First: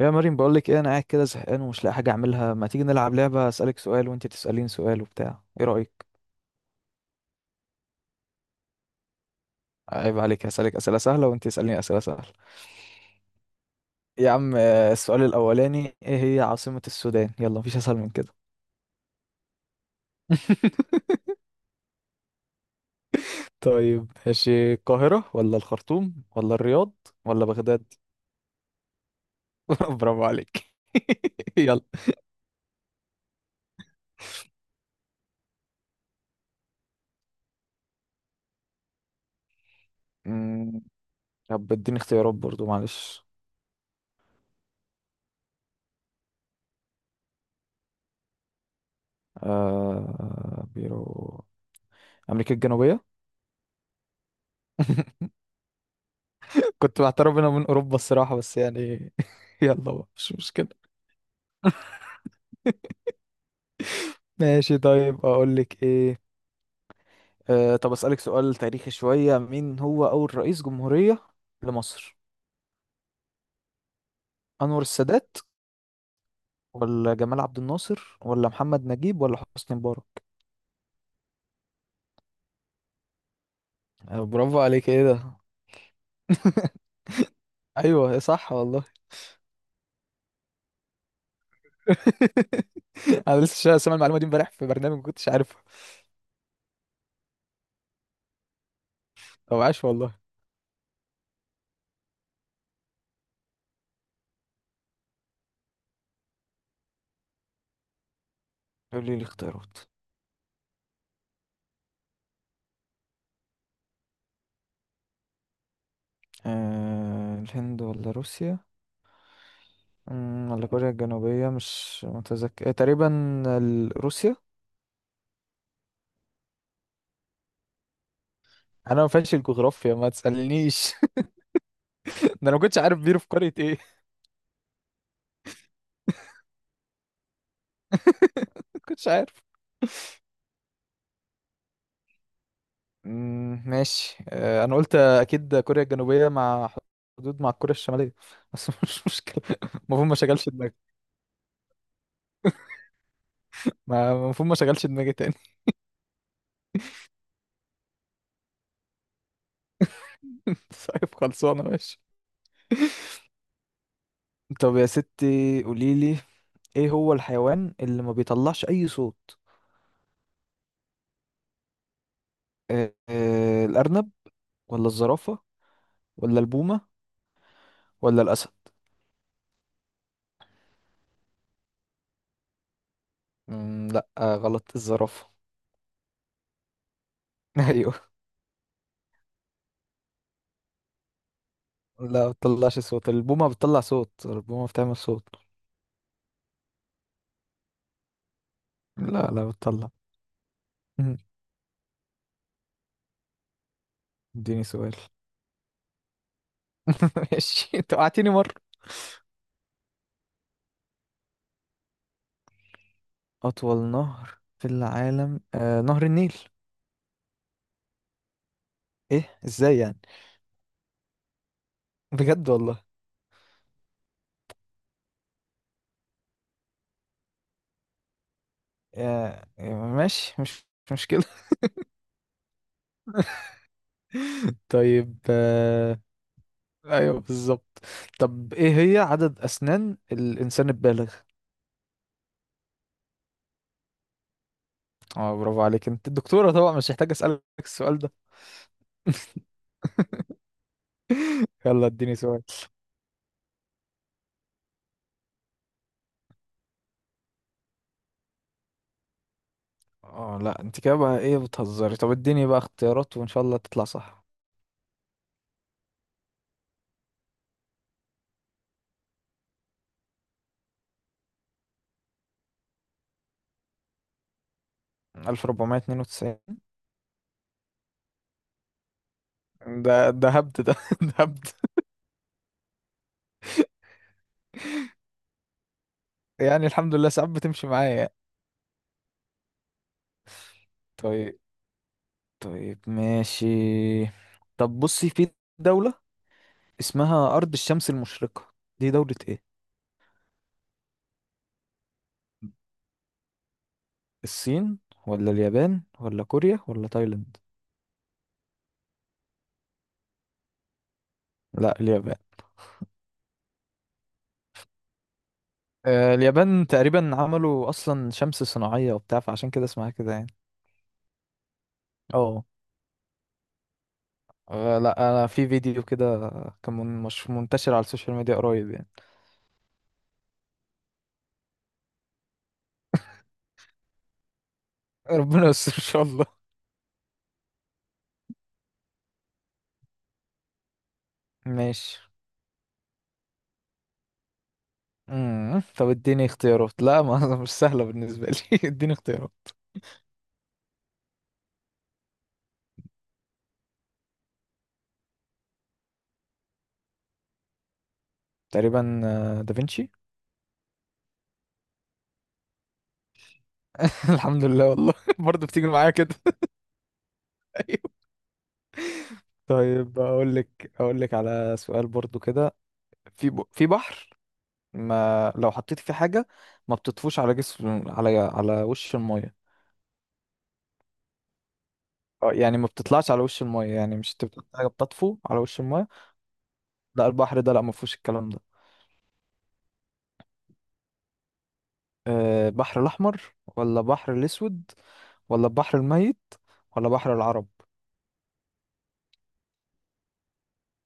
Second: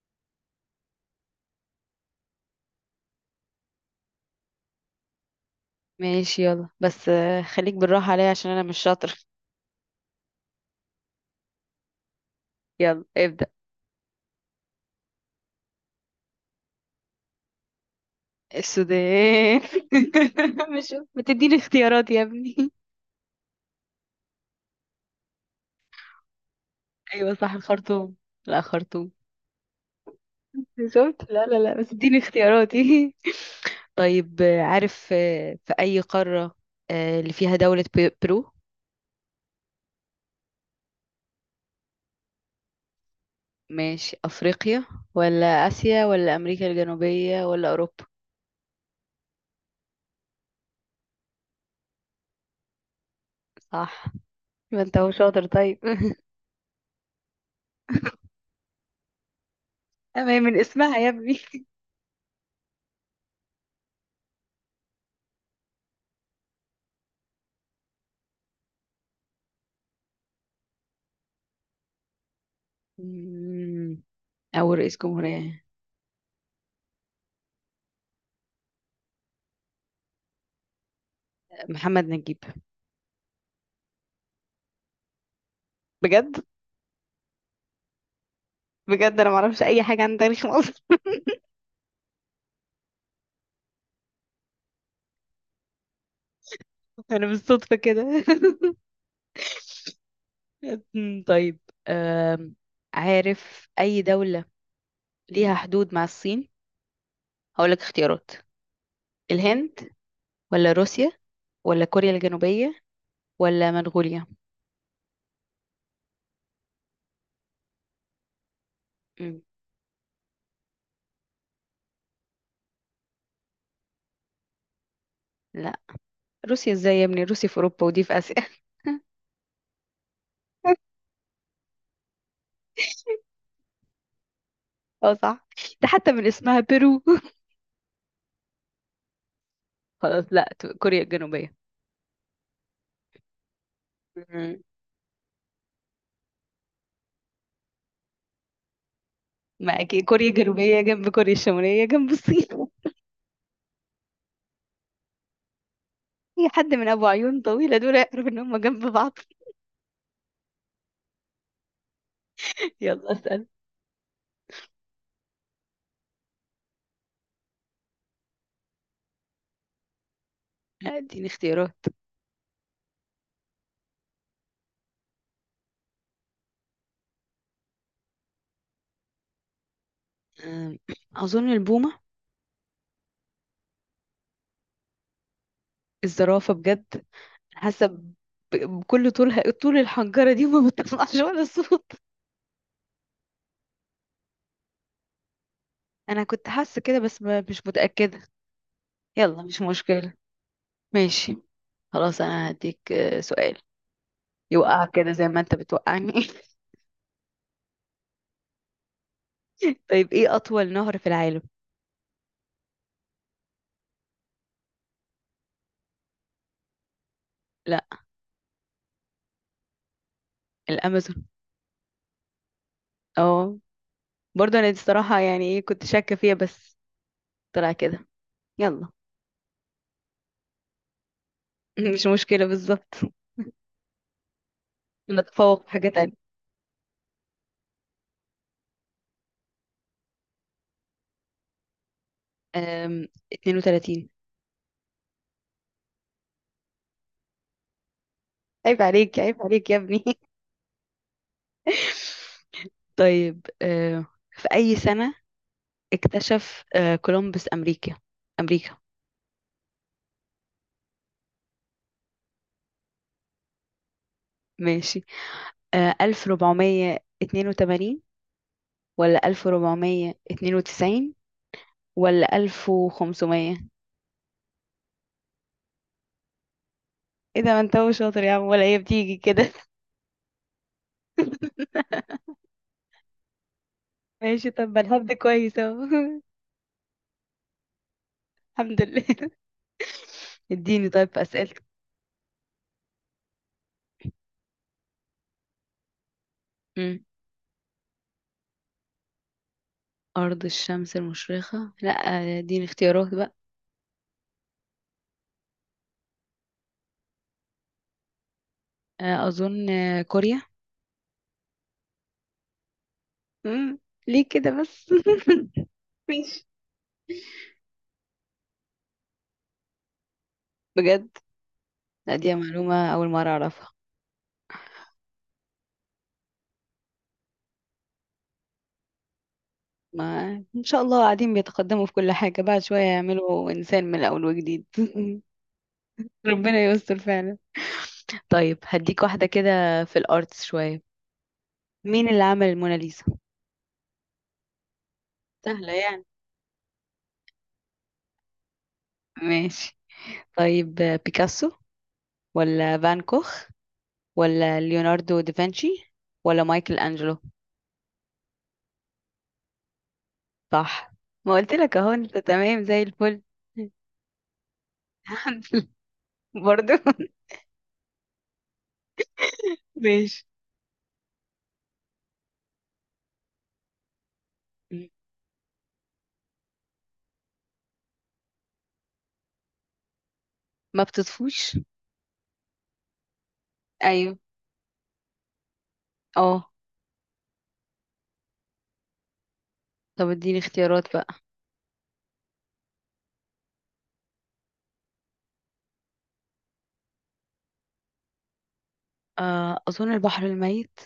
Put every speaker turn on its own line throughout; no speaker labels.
يا مريم، بقول لك ايه، انا قاعد كده زهقان ومش لاقي حاجه اعملها. ما تيجي نلعب لعبه، اسالك سؤال وانت تساليني سؤال وبتاع، ايه رايك؟
ماشي، يلا بس خليك بالراحة عليا عشان أنا مش شاطر.
عيب عليك، هسالك اسئله سهله وانت تساليني اسئله سهله.
يلا ابدأ.
يا عم، السؤال الاولاني، ايه هي عاصمه السودان؟ يلا، مفيش اسهل من كده.
السودان. مش، ما تديني اختيارات يا ابني؟
طيب، ماشي. القاهره ولا الخرطوم ولا الرياض
أيوة
ولا
صح،
بغداد؟
الخرطوم. لا، خرطوم.
برافو عليك.
شفت؟ لا لا لا،
يلا.
بس اديني اختياراتي. طيب، عارف، في أي قارة اللي فيها دولة برو؟
أمم، طب اديني اختيارات برضو، معلش.
ماشي، أفريقيا ولا آسيا ولا أمريكا الجنوبية ولا أوروبا؟
بيرو، امريكا الجنوبيه.
صح. ما انت هو شاطر، طيب.
كنت بعترف انا من اوروبا الصراحه، بس يعني. يلا بقى،
أما
مش
هي من
مشكله.
اسمها يا ابني.
ماشي، طيب. اقول لك ايه. طب اسالك سؤال تاريخي شويه، مين هو اول رئيس جمهوريه لمصر؟
مم، أول
انور
رئيس
السادات
جمهورية؟
ولا جمال عبد الناصر ولا محمد نجيب ولا حسني مبارك؟
محمد نجيب.
برافو عليك. ايه ده؟
بجد؟
ايوه، صح والله.
بجد انا ما اعرفش اي حاجه عن تاريخ مصر.
انا لسه سامع المعلومه دي امبارح في برنامج، ما كنتش عارفها.
انا بالصدفه كده.
او، عاش والله.
طيب. أم، عارف اي دوله ليها حدود مع الصين؟ هقولك اختيارات:
قولي لي الاختيارات.
الهند، ولا روسيا، ولا كوريا الجنوبيه، ولا منغوليا.
الهند ولا روسيا؟
أمم،
ولا كوريا الجنوبية؟ مش متذكر، إيه، تقريبا روسيا.
لا، روسيا ازاي يا ابني؟ روسيا في اوروبا، ودي في اسيا.
انا ما فاهمش الجغرافيا، ما تسألنيش. ده انا ما كنتش عارف بيرو في قرية ايه.
اه صح، ده حتى من اسمها بيرو.
ما كنتش عارف.
خلاص، لا، كوريا الجنوبيه.
ماشي.
أمم،
انا قلت اكيد كوريا الجنوبية مع، حدود مع كوريا الشمالية. بس مش مشكلة.
ما
المفروض
اكيد
ما
كوريا
شغلش دماغي.
الجنوبيه جنب كوريا الشماليه جنب الصين.
المفروض ما شغلش دماغي تاني.
اي حد من ابو عيون طويله دول يعرف ان هم جنب بعض.
طيب، خلصانة. ماشي.
يلا اسأل.
طب يا ستي، قوليلي، ايه هو الحيوان اللي ما بيطلعش اي صوت؟
اديني اختيارات.
الارنب ولا الزرافة ولا البومة ولا الأسد؟
أم، اظن البومه.
لا، غلط. الزرافة.
الزرافه؟ بجد؟ حاسه
أيوه.
بكل طولها، طول الحنجره دي، وما بتطلعش ولا صوت.
لا، ما بتطلعش صوت. البومة بتطلع صوت. البومة بتعمل صوت.
انا كنت حاسه كده بس مش متاكده.
لا،
يلا،
لا
مش
بتطلع.
مشكله.
مم.
ماشي. خلاص انا هديك سؤال
اديني
يوقعك
سؤال.
كده زي ما انت بتوقعني.
ماشي، انت وقعتني مرة.
طيب، ايه اطول نهر في العالم؟
أطول نهر في العالم؟ نهر النيل.
لا،
إيه، إزاي يعني؟
الامازون.
بجد والله؟
اه، برضه انا دي الصراحه، يعني ايه، كنت شاكه فيها بس طلع كده. يلا،
آه ماشي. مش مشكلة.
مش مشكلة، بالظبط،
طيب.
نتفوق في حاجة تانية.
أيوه، بالظبط. طب إيه هي عدد أسنان الإنسان البالغ؟
32.
اه، برافو عليك، انت الدكتورة طبعا، مش محتاج أسألك السؤال ده.
عيب عليك، عيب عليك يا ابني.
يلا، اديني سؤال.
طيب في أي سنة اكتشف كولومبوس أمريكا؟ أمريكا.
اه، لا انت كده بقى، ايه بتهزري؟ طب اديني بقى اختيارات، وان شاء الله تطلع صح.
ماشي، 1482 ولا 1492 ولا 1500؟
1492.
ايه ده، ما انت هو شاطر يا عم، ولا هي بتيجي كده؟
ده هبد ده. ده هبد.
ماشي، طب ما الهبد كويس اهو.
يعني الحمد لله، ساعات بتمشي معايا.
الحمد لله. اديني طيب في
طيب.
أسئلتك.
طيب، ماشي. طب بصي، في دولة اسمها أرض الشمس المشرقة، دي دولة ايه؟
أرض الشمس المشرقة؟ لا، دي اختيارات بقى.
الصين ولا اليابان ولا كوريا ولا تايلاند؟
أظن كوريا.
لا، اليابان.
مم. ليه كده بس؟ ماشي.
اليابان تقريبا عملوا أصلا شمس صناعية وبتاع، فعشان كده اسمها كده يعني.
بجد؟ لا، دي
اه.
معلومة أول مرة أعرفها.
لا انا في فيديو كده، كان مش منتشر على السوشيال ميديا قريب يعني.
ما إن شاء الله قاعدين بيتقدموا في كل حاجة، بعد شوية يعملوا إنسان من الأول وجديد.
ربنا يستر ان شاء الله.
ربنا يستر فعلا. طيب هديك واحدة كده في الأرتس شوية.
ماشي.
مين اللي عمل الموناليزا؟ سهلة
طب
يعني؟
اديني اختيارات. لا، ما مش سهله بالنسبه لي. اديني اختيارات.
ماشي. طيب، بيكاسو، ولا فان كوخ، ولا ليوناردو دافنشي، ولا مايكل أنجلو؟
تقريبا، دافنشي.
صح. ما قلت لك اهو، انت تمام زي الفل.
الحمد لله والله.
الحمد
برضه بتيجي
لله
معايا كده.
برضو.
ايوه. طيب،
ماشي.
اقول لك على سؤال برضه كده. في بحر، ما لو حطيت فيه حاجه، ما بتطفوش على جسم، على وش الميه.
ما بتطفوش؟
يعني ما بتطلعش على وش الميه. يعني مش
ايوه.
انت بتحط حاجه بتطفو على وش الميه؟
اه،
لا، البحر ده لا، ما فيهوش الكلام ده.
طب اديني اختيارات بقى.
بحر الأحمر ولا بحر الأسود ولا البحر الميت ولا بحر العرب؟
اظن البحر الميت.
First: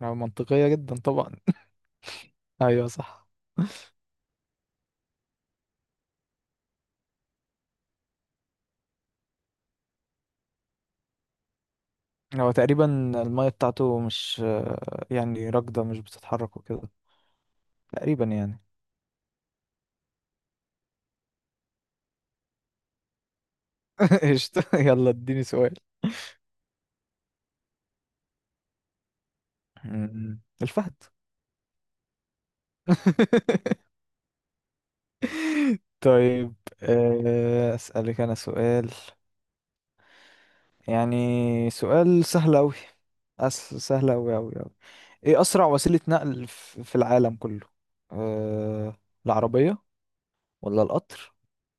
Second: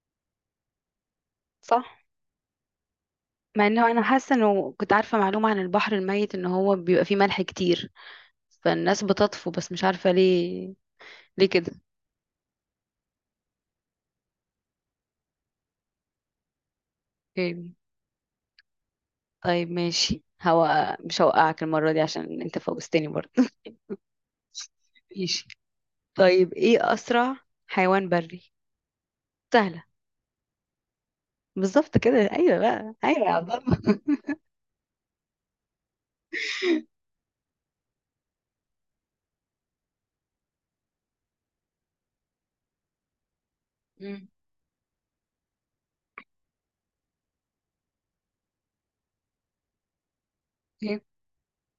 يعني منطقية جدا طبعا.
صح.
أيوة، صح.
مع انه انا حاسه انه كنت عارفه معلومه عن البحر الميت ان هو بيبقى فيه ملح كتير، فالناس بتطفو، بس مش عارفه ليه. ليه كده؟
هو تقريبا المية بتاعته مش يعني راكدة، مش بتتحرك وكده.
اوكي.
تقريبا يعني.
طيب ماشي، هو مش هوقعك المره دي عشان انت فوزتني برضه.
قشطة، يلا اديني
ماشي.
سؤال.
طيب ايه اسرع حيوان بري؟ سهله.
م- الفهد.
بالظبط كده، أيوة بقى، أيوة يا عبد.
طيب، أسألك أنا سؤال، يعني سؤال سهل أوي. سهل
مم.
أوي أوي أوي. إيه أسرع وسيلة نقل في العالم كله؟ أه... العربية ولا
هي-
القطر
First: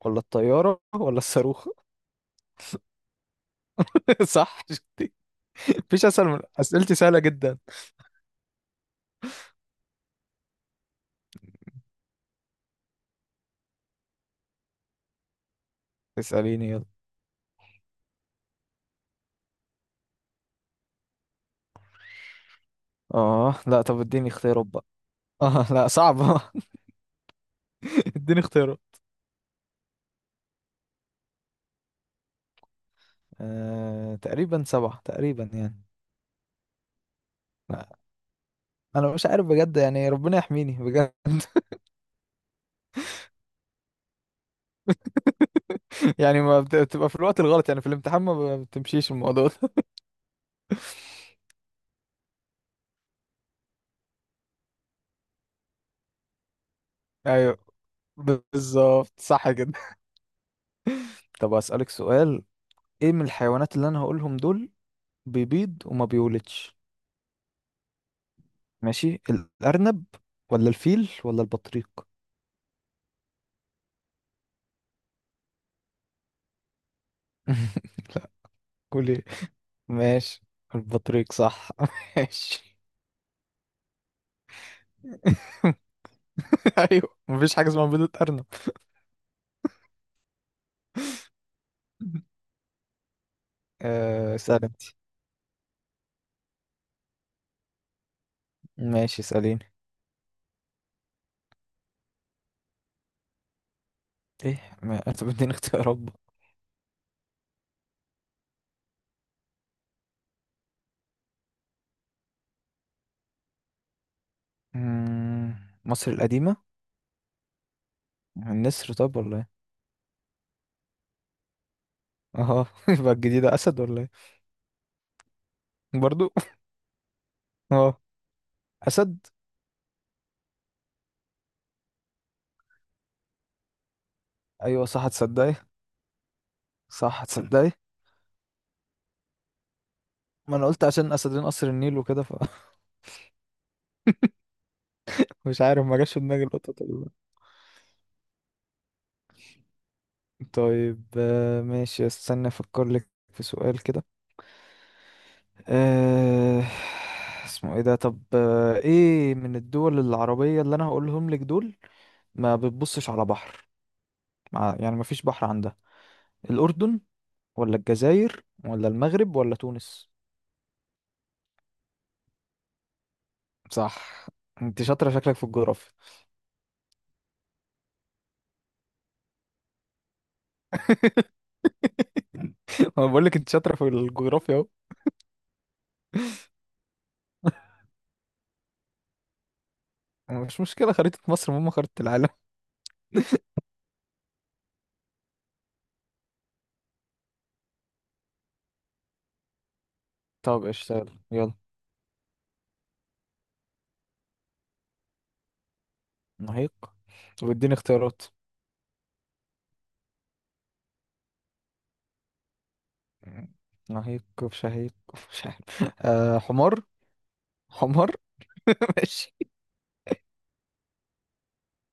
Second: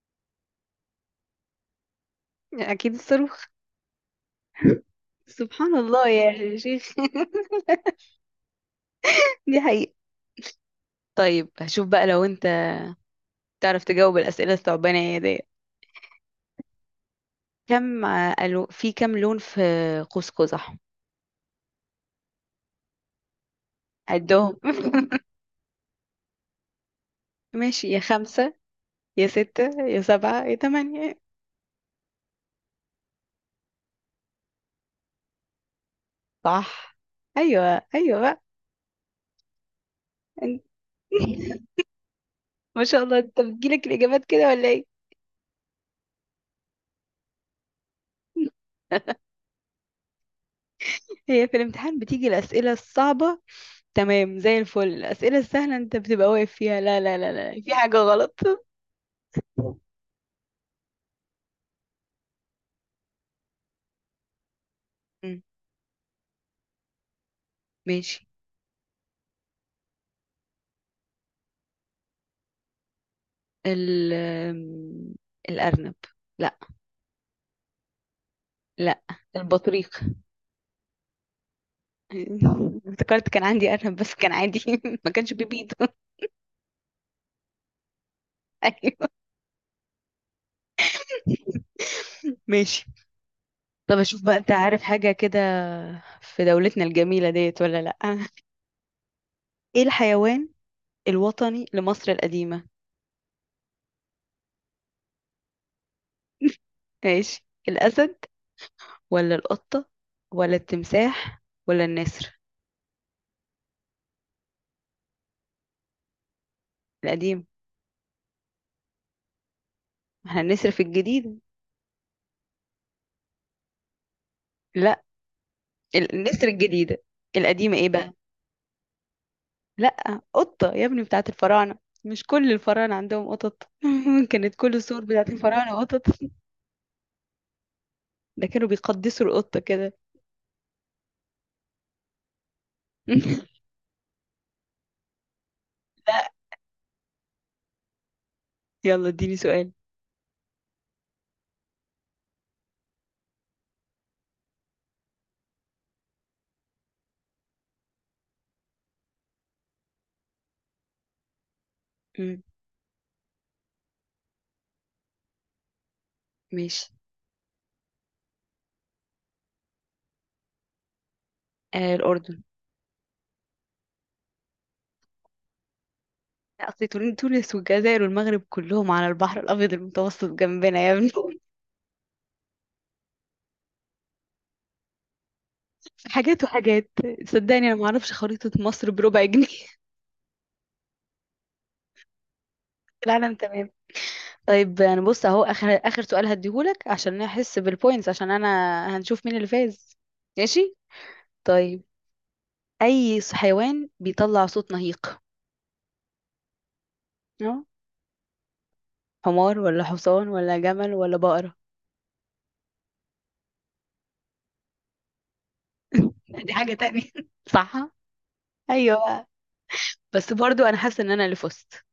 ولا الطيارة ولا الصاروخ؟
أكيد الصاروخ.
صح، شفتي؟
سبحان
مفيش
الله
أسهل من
يا شيخ.
أسئلتي، سهلة جدا.
دي حقيقة. طيب هشوف بقى لو أنت تعرف تجاوب الأسئلة الثعبانة دي.
اسأليني، يلا.
في كم لون في قوس قزح؟
لا، طب اديني
عدهم.
اختيارات بقى. لا، صعبة.
ماشي، يا
اديني
خمسة،
اختيارات.
يا ستة، يا سبعة، يا تمانية.
تقريبا سبعة، تقريبا يعني.
صح. أيوة
لا،
أيوة بقى.
أنا مش عارف بجد يعني، ربنا
أنت-
يحميني بجد.
ما شاء الله، أنت بتجيلك الإجابات كده ولا إيه؟
يعني ما بت- بتبقى في الوقت الغلط، يعني في الامتحان ما بتمشيش الموضوع ده.
هي في الامتحان بتيجي الأسئلة الصعبة تمام زي الفل، الأسئلة السهلة انت بتبقى واقف فيها، لا لا لا
ايوه،
لا، في حاجة غلط.
بالظبط، صح كده. طب اسالك سؤال. ايه من الحيوانات اللي انا هقولهم دول
مم.
بيبيض وما بيولدش؟
ماشي.
ماشي، الارنب ولا الفيل ولا البطريق؟
ال آم، الأرنب؟ لا،
لا.
لا،
قول ايه.
البطريق.
ماشي، البطريق صح. ماشي.
افتكرت كان عندي أرنب بس كان عادي. ما كانش بيبيض.
ايوه، مفيش حاجه اسمها بيضة ارنب.
أيوه. ماشي. طب أشوف بقى أنت
اسال
عارف
انت.
حاجة كده في دولتنا الجميلة ديت ولا لأ.
ماشي، اساليني.
إيه الحيوان الوطني لمصر القديمة؟
ايه، ما انت بدين اختيارات بقى.
ماشي، الأسد، ولا القطة، ولا التمساح، ولا النسر؟
مم، مصر القديمه.
القديمة؟
النسر، طب ولا ايه؟
ما احنا النسر في الجديدة.
اه. يبقى الجديدة اسد، ولا ايه؟
لا،
برضو.
النسر الجديدة. القديمة ايه
اه،
بقى؟
اسد.
لا، قطة يا ابني، بتاعت الفراعنة. مش كل الفراعنة عندهم قطط؟ كانت كل
ايوه صح،
الصور بتاعت
هتصدقي.
الفراعنة قطط،
صح، هتصدقي.
ده كانوا بيقدسوا القطة كده.
ما انا قلت عشان اسدين قصر النيل وكده، فمش عارف، ما جاش في
لا.
دماغي القطط ولا لأ.
يلا اديني سؤال.
طيب. ماشي، استنى افكر لك في سؤال كده. آه، اسمه ايه ده. طب ايه من الدول العربية اللي انا هقولهم لك دول،
مم،
ما بتبصش على بحر، يعني ما فيش بحر عندها.
ماشي.
الاردن ولا الجزائر ولا المغرب ولا تونس؟
الأردن.
صح. انت شاطرة شكلك في الجغرافيا.
لا، أصل تونس والجزائر والمغرب كلهم على البحر الأبيض المتوسط جنبنا يا ابني.
انا بقول لك انت شاطرة في الجغرافيا.
حاجات وحاجات، صدقني أنا معرفش خريطة مصر بربع جنيه.
اهو، مش مشكلة، خريطة مصر مهمة، خريطة العالم.
العالم تمام. طيب يعني بص اهو، اخر اخر سؤال هديهولك عشان نحس بالبوينتس، عشان انا هنشوف مين اللي فاز.
طب
ماشي.
اشتغل، يلا.
طيب اي حيوان بيطلع صوت نهيق؟
نهيق.
اه،
واديني اختيارات.
حمار ولا حصان ولا جمل ولا بقرة؟
نهيق في، شهيق في، مش عارف.
دي حاجة
حمار.
تانية. صح.
حمار.
ايوه بقى.
ماشي.
بس برضو انا حاسة ان انا اللي فزت.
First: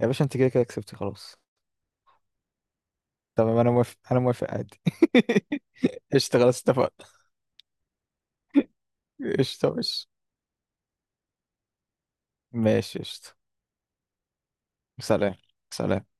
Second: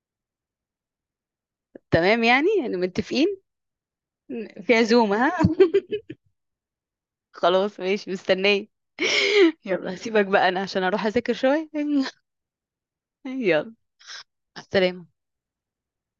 يا باشا، انت كده كده كسبتي خلاص.
تمام، يعني متفقين.
تمام، انا موافق انا موافق
في
عادي.
عزومة ها؟
قشطة، خلاص اتفقنا.
خلاص ماشي، مستنية.
قشطة،
يلا
ماشي.
هسيبك بقى، انا عشان اروح اذاكر شوية.
ماشي، قشطة.
يلا، مع السلامة.
سلام. سلام.